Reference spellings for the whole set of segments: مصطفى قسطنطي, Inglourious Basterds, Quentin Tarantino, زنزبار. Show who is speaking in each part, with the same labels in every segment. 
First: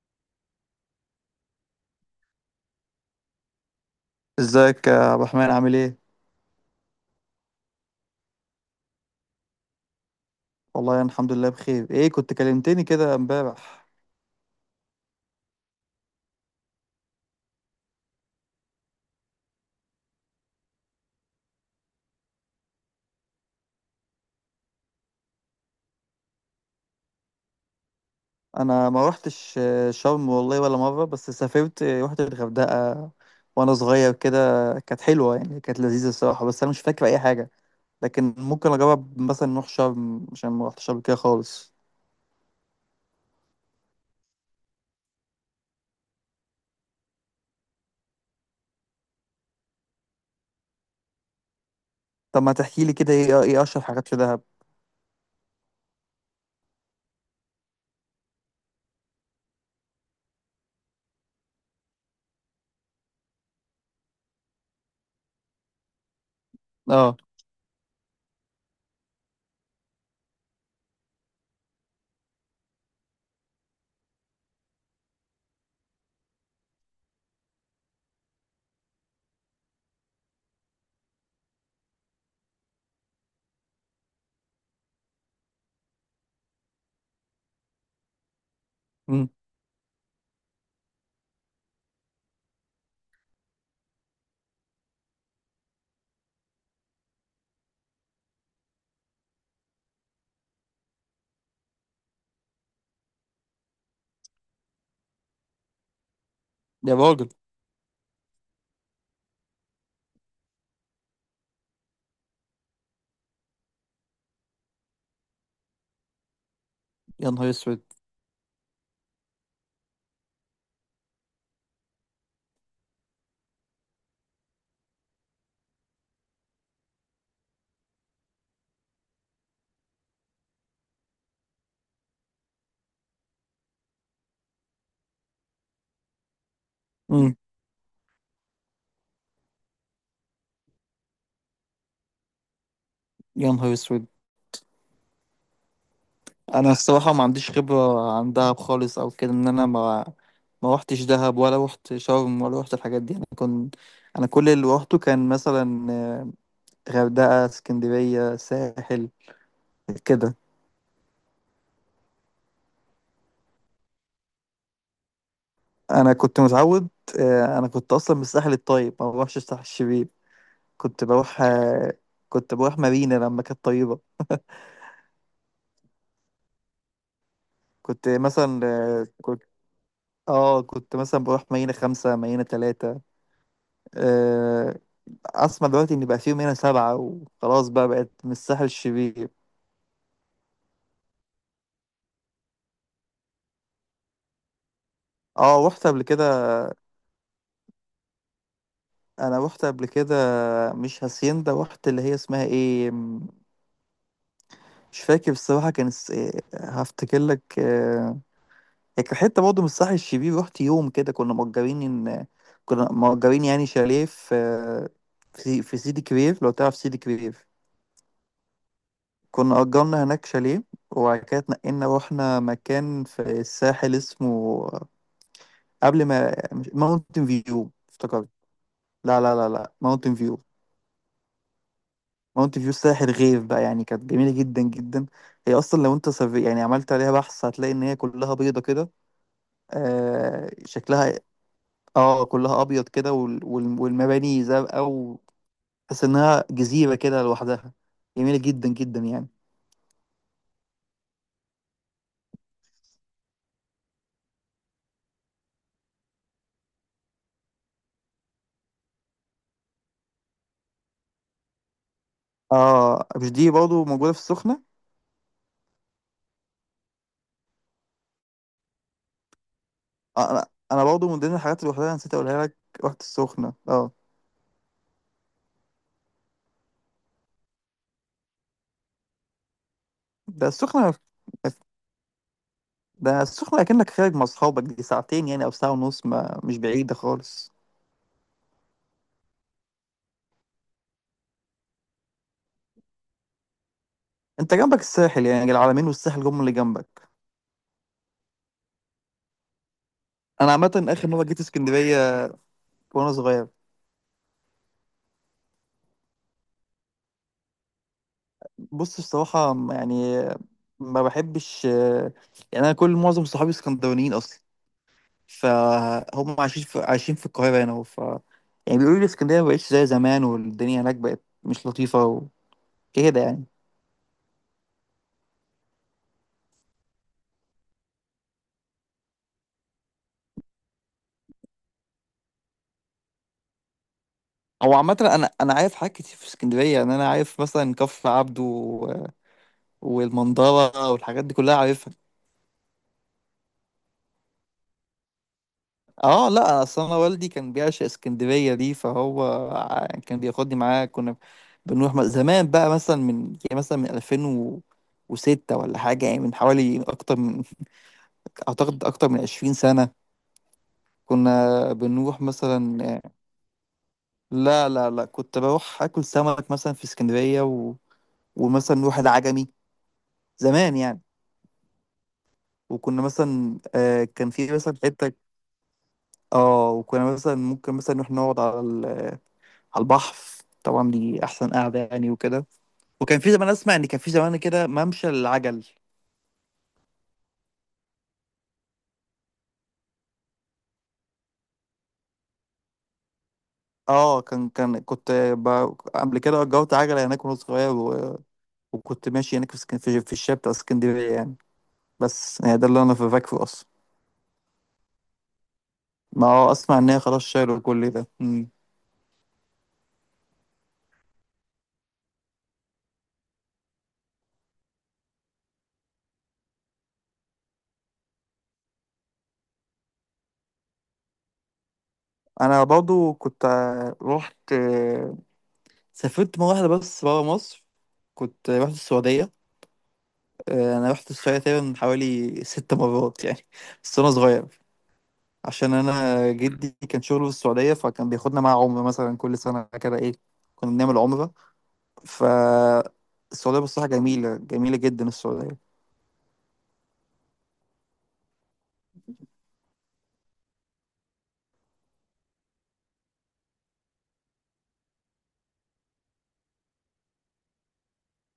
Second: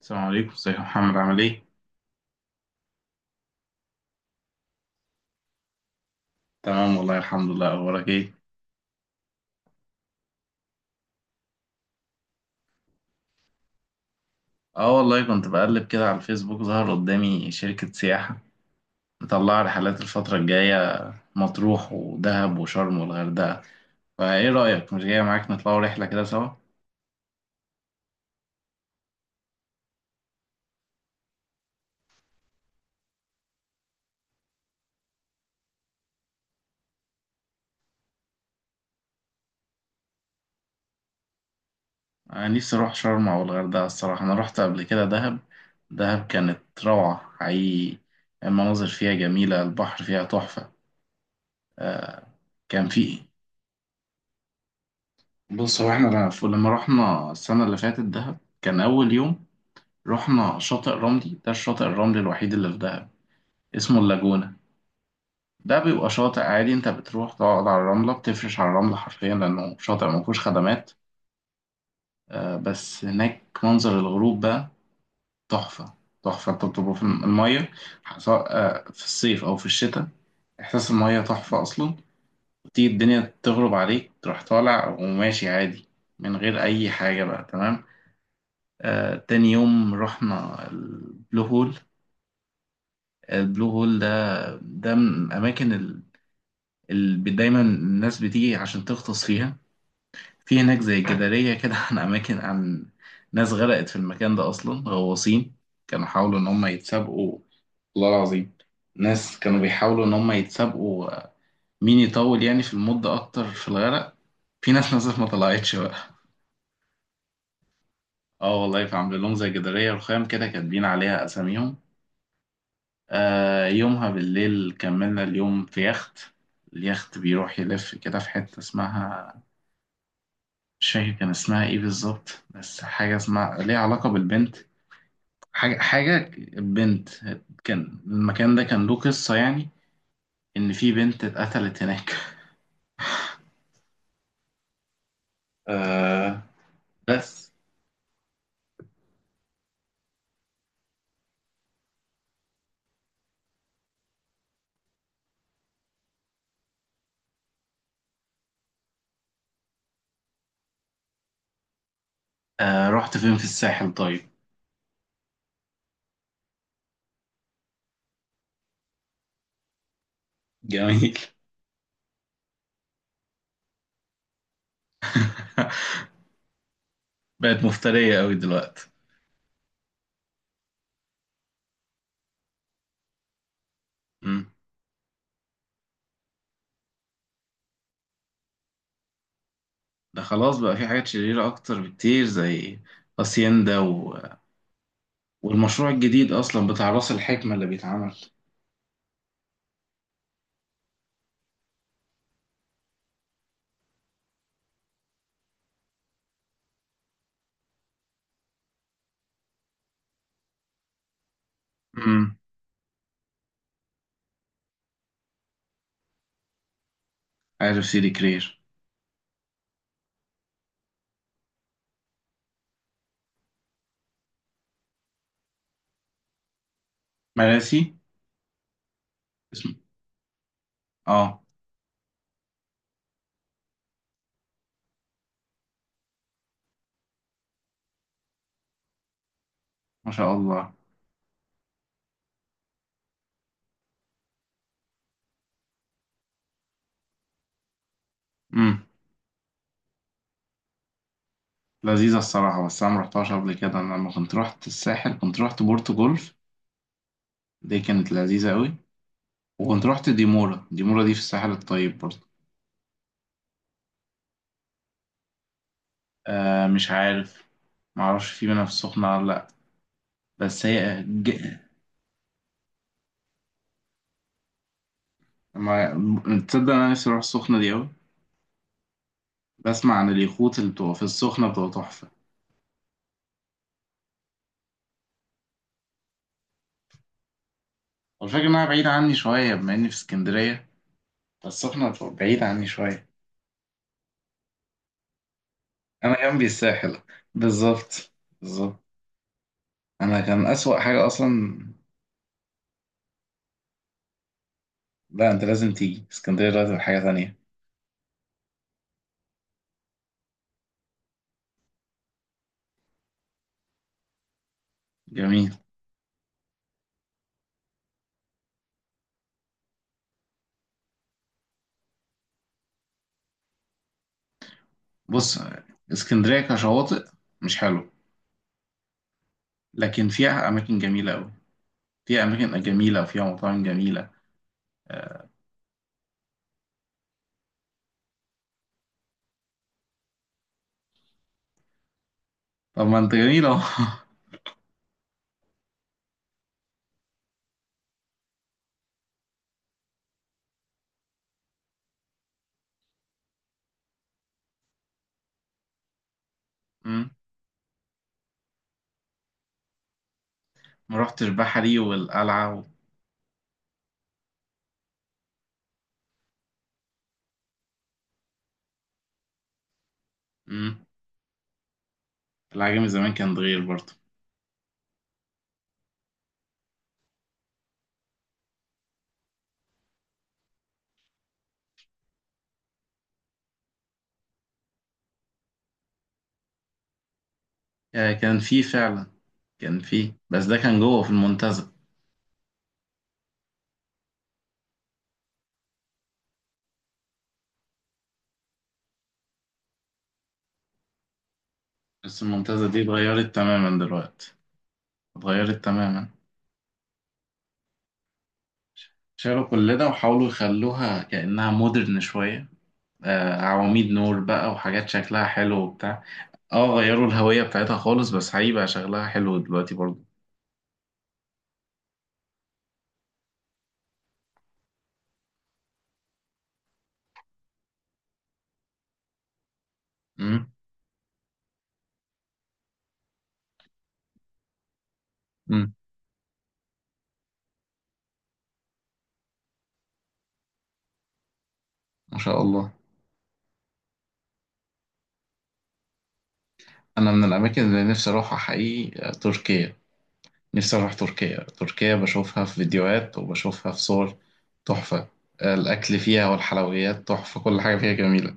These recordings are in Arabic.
Speaker 1: السلام عليكم، ازيك يا محمد؟ عامل ايه؟
Speaker 2: ازيك يا عبد الرحمن؟ عامل ايه؟
Speaker 1: تمام والله، الحمد لله. اخبارك ايه؟
Speaker 2: والله انا الحمد لله بخير. ايه كنت كلمتني كده امبارح.
Speaker 1: اه والله، كنت بقلب كده على الفيسبوك، ظهر قدامي شركة سياحة مطلعة رحلات الفترة الجاية. مطروح ودهب وشرم والغردقة. فايه رأيك مش جاية معاك نطلعوا رحلة كده سوا؟
Speaker 2: انا ما روحتش شرم والله ولا مرة، بس سافرت روحت الغردقة وانا صغير كده. كانت حلوة، يعني كانت لذيذة الصراحة، بس انا مش فاكر اي حاجة. لكن ممكن اجرب مثلا نروح شرم عشان ما روحتش قبل كده خالص.
Speaker 1: انا نفسي اروح شرم او الغردقة الصراحة. انا رحت قبل كده دهب. دهب كانت روعة حقيقي. المناظر فيها جميلة، البحر فيها تحفة.
Speaker 2: طب ما تحكي
Speaker 1: كان
Speaker 2: لي كده،
Speaker 1: في.
Speaker 2: ايه اشهر حاجات في دهب؟
Speaker 1: بص، هو احنا لما رحنا السنة اللي فاتت دهب، كان أول يوم رحنا شاطئ رملي. ده الشاطئ الرملي الوحيد اللي في دهب، اسمه اللاجونة. ده بيبقى شاطئ عادي، انت
Speaker 2: اه.
Speaker 1: بتروح تقعد على الرملة، بتفرش على الرملة حرفيا لأنه شاطئ ما فيهوش خدمات. بس هناك منظر الغروب بقى تحفة. تحفة. انت بتبقى في المية، سواء في الصيف أو في الشتاء، إحساس المية تحفة أصلا. تيجي الدنيا تغرب عليك، تروح طالع وماشي عادي من غير أي حاجة بقى. تمام.
Speaker 2: امم.
Speaker 1: تاني يوم رحنا البلو هول. البلو هول ده، ده من الأماكن ال- اللي دايما الناس بتيجي عشان تغطس فيها. في هناك زي جدارية كده عن أماكن، عن ناس غرقت في المكان ده، أصلا غواصين كانوا حاولوا إن هم
Speaker 2: يا راجل.
Speaker 1: يتسابقوا. والله العظيم، ناس كانوا بيحاولوا إن هم يتسابقوا مين يطول يعني في المدة أكتر في الغرق. في ناس نزلت ما طلعتش بقى.
Speaker 2: يا نهار اسود.
Speaker 1: اه والله، فعاملين لهم زي جدارية رخام كده كاتبين عليها أساميهم. آه، يومها بالليل كملنا اليوم في يخت. اليخت بيروح يلف كده في حتة اسمها، مش فاكر كان اسمها ايه بالظبط، بس حاجة اسمها ليها علاقة بالبنت. حاجة بنت.
Speaker 2: امم.
Speaker 1: كان، المكان ده كان له قصة يعني، إن في بنت اتقتلت هناك.
Speaker 2: يا نهار اسود.
Speaker 1: آه.
Speaker 2: انا الصراحه ما عنديش
Speaker 1: بس.
Speaker 2: خبره عن دهب خالص او كده، ان انا ما روحتش دهب ولا روحت شرم ولا روحت الحاجات دي. انا كنت، انا كل اللي روحته كان مثلا غردقه، اسكندريه، ساحل كده.
Speaker 1: آه رحت فين في الساحل طيب؟
Speaker 2: انا كنت متعود انا كنت اصلا من الساحل الطيب، ما بروحش الساحل الشرير. كنت
Speaker 1: جميل.
Speaker 2: بروح آه، كنت بروح مارينا لما كانت طيبه.
Speaker 1: بقت
Speaker 2: كنت
Speaker 1: مفترية قوي
Speaker 2: مثلا
Speaker 1: دلوقتي.
Speaker 2: آه، كنت اه كنت مثلا بروح مارينا 5، مارينا 3.
Speaker 1: مم.
Speaker 2: آه، اسمع دلوقتي ان بقى فيه منها 7 وخلاص، بقى بقت من الساحل الشرير.
Speaker 1: ده خلاص بقى في حاجات شريرة أكتر بكتير، زي هاسيندا
Speaker 2: اه رحت
Speaker 1: والمشروع
Speaker 2: قبل كده.
Speaker 1: الجديد أصلا بتاع راس الحكمة اللي بيتعمل.
Speaker 2: انا رحت قبل كده مش هاسيندا، رحت اللي هي اسمها ايه مش فاكر الصراحة، كان اس... إيه، هفتكر لك. هي كانت حتة برضه من الساحل الشرير، رحت يوم كده ان
Speaker 1: امم.
Speaker 2: كنا مأجرين يعني شاليه في في سيدي كرير، لو تعرف سيدي كرير.
Speaker 1: عارف سيدي كرير.
Speaker 2: كنا أجرنا هناك شاليه، وبعد كده اتنقلنا رحنا مكان في الساحل اسمه، قبل ما ماونتن فيو،
Speaker 1: مراسي.
Speaker 2: افتكرت. لا لا لا
Speaker 1: اسمه.
Speaker 2: لا، ماونتن فيو
Speaker 1: اه.
Speaker 2: ماونتن فيو ساحر غير بقى، يعني كانت جميلة جدا جدا. هي أصلا لو أنت يعني عملت عليها بحث هتلاقي إن هي كلها بيضة كده.
Speaker 1: ما شاء الله.
Speaker 2: شكلها، اه، كلها أبيض كده والمباني زرقاء، وتحس إنها جزيرة كده لوحدها، جميلة جدا
Speaker 1: امم.
Speaker 2: جدا يعني.
Speaker 1: لذيذة الصراحة. بس أنا مرحتهاش قبل كده. أنا لما كنت رحت الساحل كنت رحت بورتو جولف. دي كانت لذيذة أوي. وكنت رحت ديمورا. ديمورا دي في الساحل الطيب برضه.
Speaker 2: اه مش دي برضه موجودة في السخنة؟
Speaker 1: آه مش عارف، معرفش في منها في السخنة ولا لأ.
Speaker 2: آه أنا
Speaker 1: بس
Speaker 2: أنا
Speaker 1: هي
Speaker 2: برضه من
Speaker 1: ج...
Speaker 2: ضمن الحاجات اللي لوحدها نسيت أقولها لك، رحت السخنة اه.
Speaker 1: ما... تصدق أنا نفسي أروح السخنة دي أوي. بسمع عن
Speaker 2: ده
Speaker 1: اليخوت اللي بتبقى
Speaker 2: السخنة
Speaker 1: في السخنة بتبقى تحفة.
Speaker 2: ده السخنة أكنك خارج مع أصحابك، دي ساعتين يعني أو ساعة ونص، ما مش بعيدة خالص.
Speaker 1: والفكرة إنها بعيدة عني شوية، بما إني في اسكندرية، السخنة بعيد عني شوية.
Speaker 2: انت جنبك الساحل، يعني العلمين
Speaker 1: أنا
Speaker 2: والساحل هم
Speaker 1: جنبي
Speaker 2: اللي
Speaker 1: الساحل.
Speaker 2: جنبك.
Speaker 1: بالظبط. بالظبط. أنا كان
Speaker 2: انا
Speaker 1: أسوأ
Speaker 2: عامه
Speaker 1: حاجة
Speaker 2: اخر مره جيت
Speaker 1: أصلا.
Speaker 2: اسكندريه وانا صغير.
Speaker 1: لا، أنت لازم تيجي اسكندرية دلوقتي، بقت حاجة تانية.
Speaker 2: بص بصراحه، يعني ما بحبش. يعني انا معظم صحابي اسكندرانيين اصلا،
Speaker 1: جميل.
Speaker 2: فهم عايشين في القاهره هنا. ف يعني بيقولوا لي اسكندريه ما بقتش زي زمان، والدنيا هناك بقت مش لطيفه وكده يعني.
Speaker 1: بص، اسكندرية كشواطئ مش حلو، لكن فيها أماكن جميلة أوي. فيها أماكن جميلة وفيها مطاعم جميلة.
Speaker 2: هو عامة
Speaker 1: آه.
Speaker 2: أنا عارف حاجات كتير في اسكندرية، يعني أنا عارف مثلا كفر عبده والمنظرة والحاجات دي كلها عارفها.
Speaker 1: طب ما أنت جميل أهو.
Speaker 2: اه لا، اصل انا والدي كان بيعشق اسكندريه دي، فهو كان بياخدني معاه. كنا بنروح زمان بقى، مثلا من 2006 ولا حاجه، يعني من حوالي
Speaker 1: أمم.
Speaker 2: اكتر من 20 سنه.
Speaker 1: ما رحتش
Speaker 2: كنا
Speaker 1: بحري
Speaker 2: بنروح
Speaker 1: والقلعة و...
Speaker 2: مثلا، لا لا لا، كنت بروح اكل سمك مثلا في اسكندريه ومثلا نروح العجمي، زمان
Speaker 1: أمم.
Speaker 2: يعني.
Speaker 1: العجمي
Speaker 2: وكنا
Speaker 1: زمان كان صغير
Speaker 2: مثلا
Speaker 1: برضه.
Speaker 2: كان في مثلا حته، اه وكنا مثلا ممكن مثلا نروح نقعد على البحر، طبعا دي احسن قعده يعني وكده. وكان في زمان، اسمع ان كان في زمان كده ممشى العجل.
Speaker 1: آه، كان فيه فعلا. كان فيه، بس ده كان جوه في المنتزه.
Speaker 2: اه كان قبل كده اجرت عجله هناك وانا صغير، وكنت ماشي هناك في في الشارع بتاع اسكندريه يعني.
Speaker 1: بس
Speaker 2: بس يعني ده
Speaker 1: الممتازة دي
Speaker 2: اللي انا
Speaker 1: اتغيرت
Speaker 2: فاكره اصلا.
Speaker 1: تماما دلوقتي. اتغيرت تماما.
Speaker 2: ما هو اسمع ان هي خلاص شالوا كل ده.
Speaker 1: شالوا كل ده وحاولوا يخلوها كأنها مودرن شوية. آه، عواميد نور بقى وحاجات شكلها حلو وبتاع. اه، غيروا الهوية بتاعتها خالص، بس هيبقى شغلها حلو دلوقتي برضه.
Speaker 2: انا برضو كنت، آه، رحت آه، سافرت مره واحده بس برا مصر، كنت رحت السعوديه.
Speaker 1: امم.
Speaker 2: انا رحت السعوديه تقريبا حوالي 6 مرات يعني، بس وانا صغير. عشان
Speaker 1: امم.
Speaker 2: انا جدي كان شغله في السعوديه، فكان بياخدنا معاه عمره مثلا كل سنه كده ايه، كنا بنعمل عمره.
Speaker 1: ما
Speaker 2: ف
Speaker 1: شاء الله.
Speaker 2: السعوديه بصراحه جميله، جميله جدا السعوديه.
Speaker 1: أنا من الأماكن اللي نفسي أروحها حقيقي تركيا. نفسي أروح تركيا. تركيا بشوفها في فيديوهات وبشوفها في صور تحفة. الأكل فيها والحلويات تحفة. كل حاجة فيها جميلة.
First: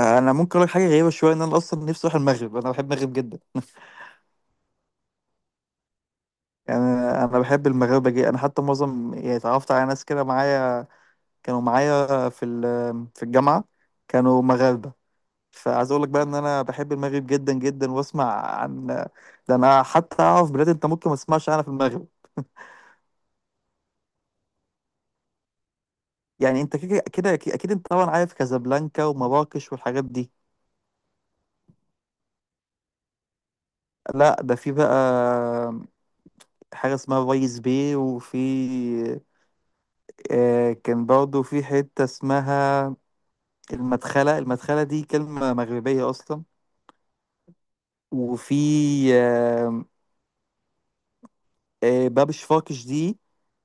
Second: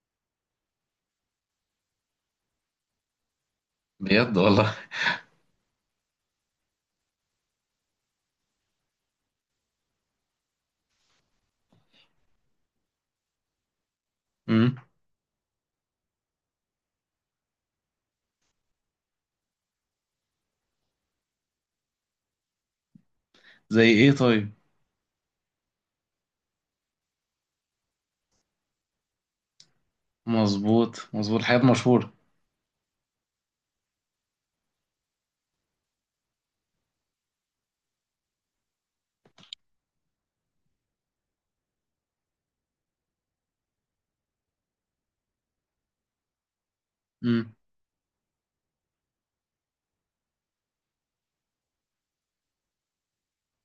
Speaker 2: انا ممكن اقول لك حاجه غريبه شويه، ان انا اصلا نفسي اروح المغرب، انا بحب المغرب جدا
Speaker 1: بجد والله.
Speaker 2: يعني انا بحب المغاربه جدا، انا حتى معظم يعني اتعرفت على ناس كده معايا، كانوا معايا في في الجامعه، كانوا
Speaker 1: امم.
Speaker 2: مغاربه. فعايز اقول لك بقى ان انا بحب المغرب جدا جدا، واسمع عن، ده انا حتى اعرف بلاد انت ممكن ما تسمعش عنها في المغرب.
Speaker 1: زي إيه طيب؟
Speaker 2: يعني انت كده كده اكيد، أكيد انت طبعا عارف كازابلانكا ومراكش والحاجات دي،
Speaker 1: مظبوط مظبوط، حاجات مشهورة.
Speaker 2: لا ده في بقى حاجة اسمها فايس باي، وفي كان برضه في حتة اسمها المدخلة، المدخلة دي كلمة مغربية أصلا.
Speaker 1: امم.
Speaker 2: وفي آه باب شفاكش، دي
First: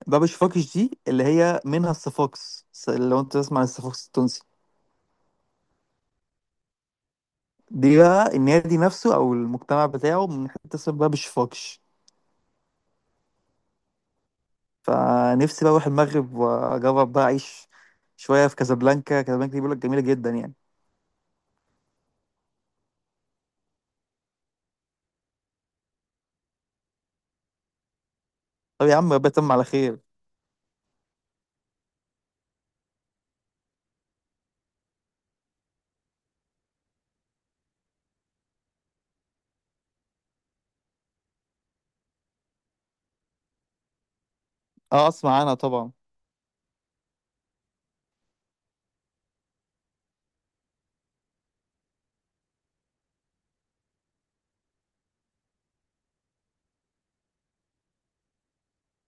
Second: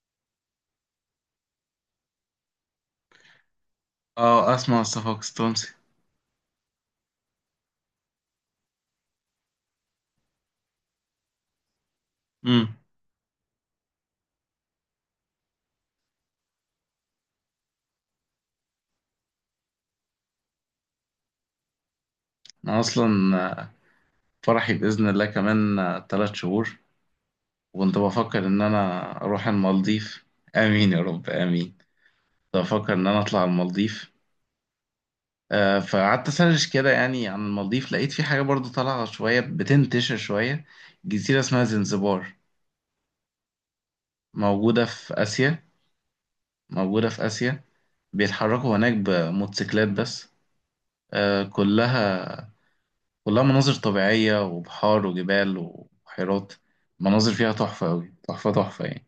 Speaker 2: باب شفاكش دي اللي هي منها الصفاقس، لو انت تسمع عن الصفاقس التونسي،
Speaker 1: اه اسمع مصطفى قسطنطي.
Speaker 2: دي بقى النادي نفسه أو المجتمع بتاعه من حتة اسمها باب شفاكش.
Speaker 1: امم.
Speaker 2: فنفسي بقى اروح المغرب، واجرب بقى اعيش شويه في كازابلانكا، كازابلانكا دي بيقول لك جميله جدا يعني.
Speaker 1: انا اصلا، آه، فرحي باذن الله كمان 3 شهور، وكنت بفكر ان
Speaker 2: طب يا
Speaker 1: انا
Speaker 2: عم ربنا
Speaker 1: اروح
Speaker 2: يتم على خير.
Speaker 1: المالديف. امين يا رب، امين. كنت بفكر ان انا اطلع المالديف. آه، فقعدت اسرش كده يعني عن المالديف، لقيت في حاجة برضو طالعة شوية بتنتشر شوية. جزيرة اسمها زنزبار، موجودة
Speaker 2: اه
Speaker 1: في
Speaker 2: اسمع عنها
Speaker 1: آسيا.
Speaker 2: طبعا.
Speaker 1: موجودة في آسيا. بيتحركوا هناك بموتوسيكلات بس. آه، كلها، كلها مناظر طبيعية وبحار وجبال وبحيرات. مناظر فيها تحفة أوي، تحفة تحفة يعني.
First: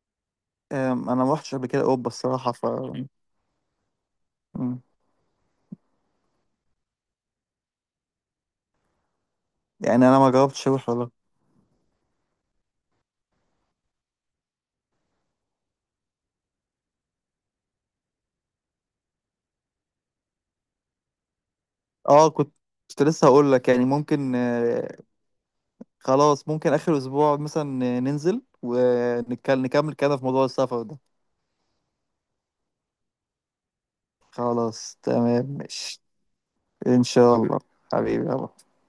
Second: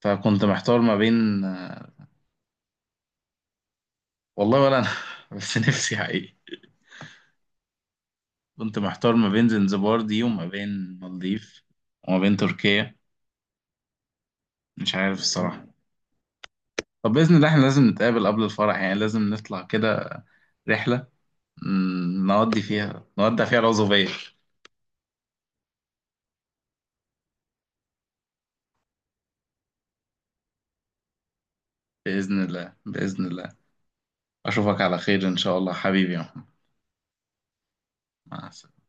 Speaker 1: فكنت محتار ما
Speaker 2: انا ما
Speaker 1: بين.
Speaker 2: رحتش قبل كده اوروبا الصراحه. ف
Speaker 1: والله ولا
Speaker 2: أم،
Speaker 1: أنا. بس نفسي حقيقي. كنت محتار ما بين
Speaker 2: يعني
Speaker 1: زنزبار
Speaker 2: انا
Speaker 1: دي
Speaker 2: ما
Speaker 1: وما بين
Speaker 2: جربتش اروح والله.
Speaker 1: المالديف وما بين تركيا. مش عارف الصراحة. طب بإذن الله احنا لازم نتقابل قبل الفرح، يعني لازم نطلع كده رحلة،
Speaker 2: اه كنت
Speaker 1: نودي
Speaker 2: كنت
Speaker 1: فيها،
Speaker 2: لسه
Speaker 1: نودع
Speaker 2: هقول
Speaker 1: فيها
Speaker 2: لك، يعني
Speaker 1: العزوبية.
Speaker 2: ممكن، خلاص ممكن اخر اسبوع مثلا، ننزل ونكمل كلامنا في موضوع السفر ده.
Speaker 1: بإذن الله، بإذن الله. أشوفك على
Speaker 2: خلاص
Speaker 1: خير إن
Speaker 2: تمام
Speaker 1: شاء الله
Speaker 2: ماشي،
Speaker 1: حبيبي يا محمد.
Speaker 2: ان شاء الله حبيبي.
Speaker 1: مع السلامة.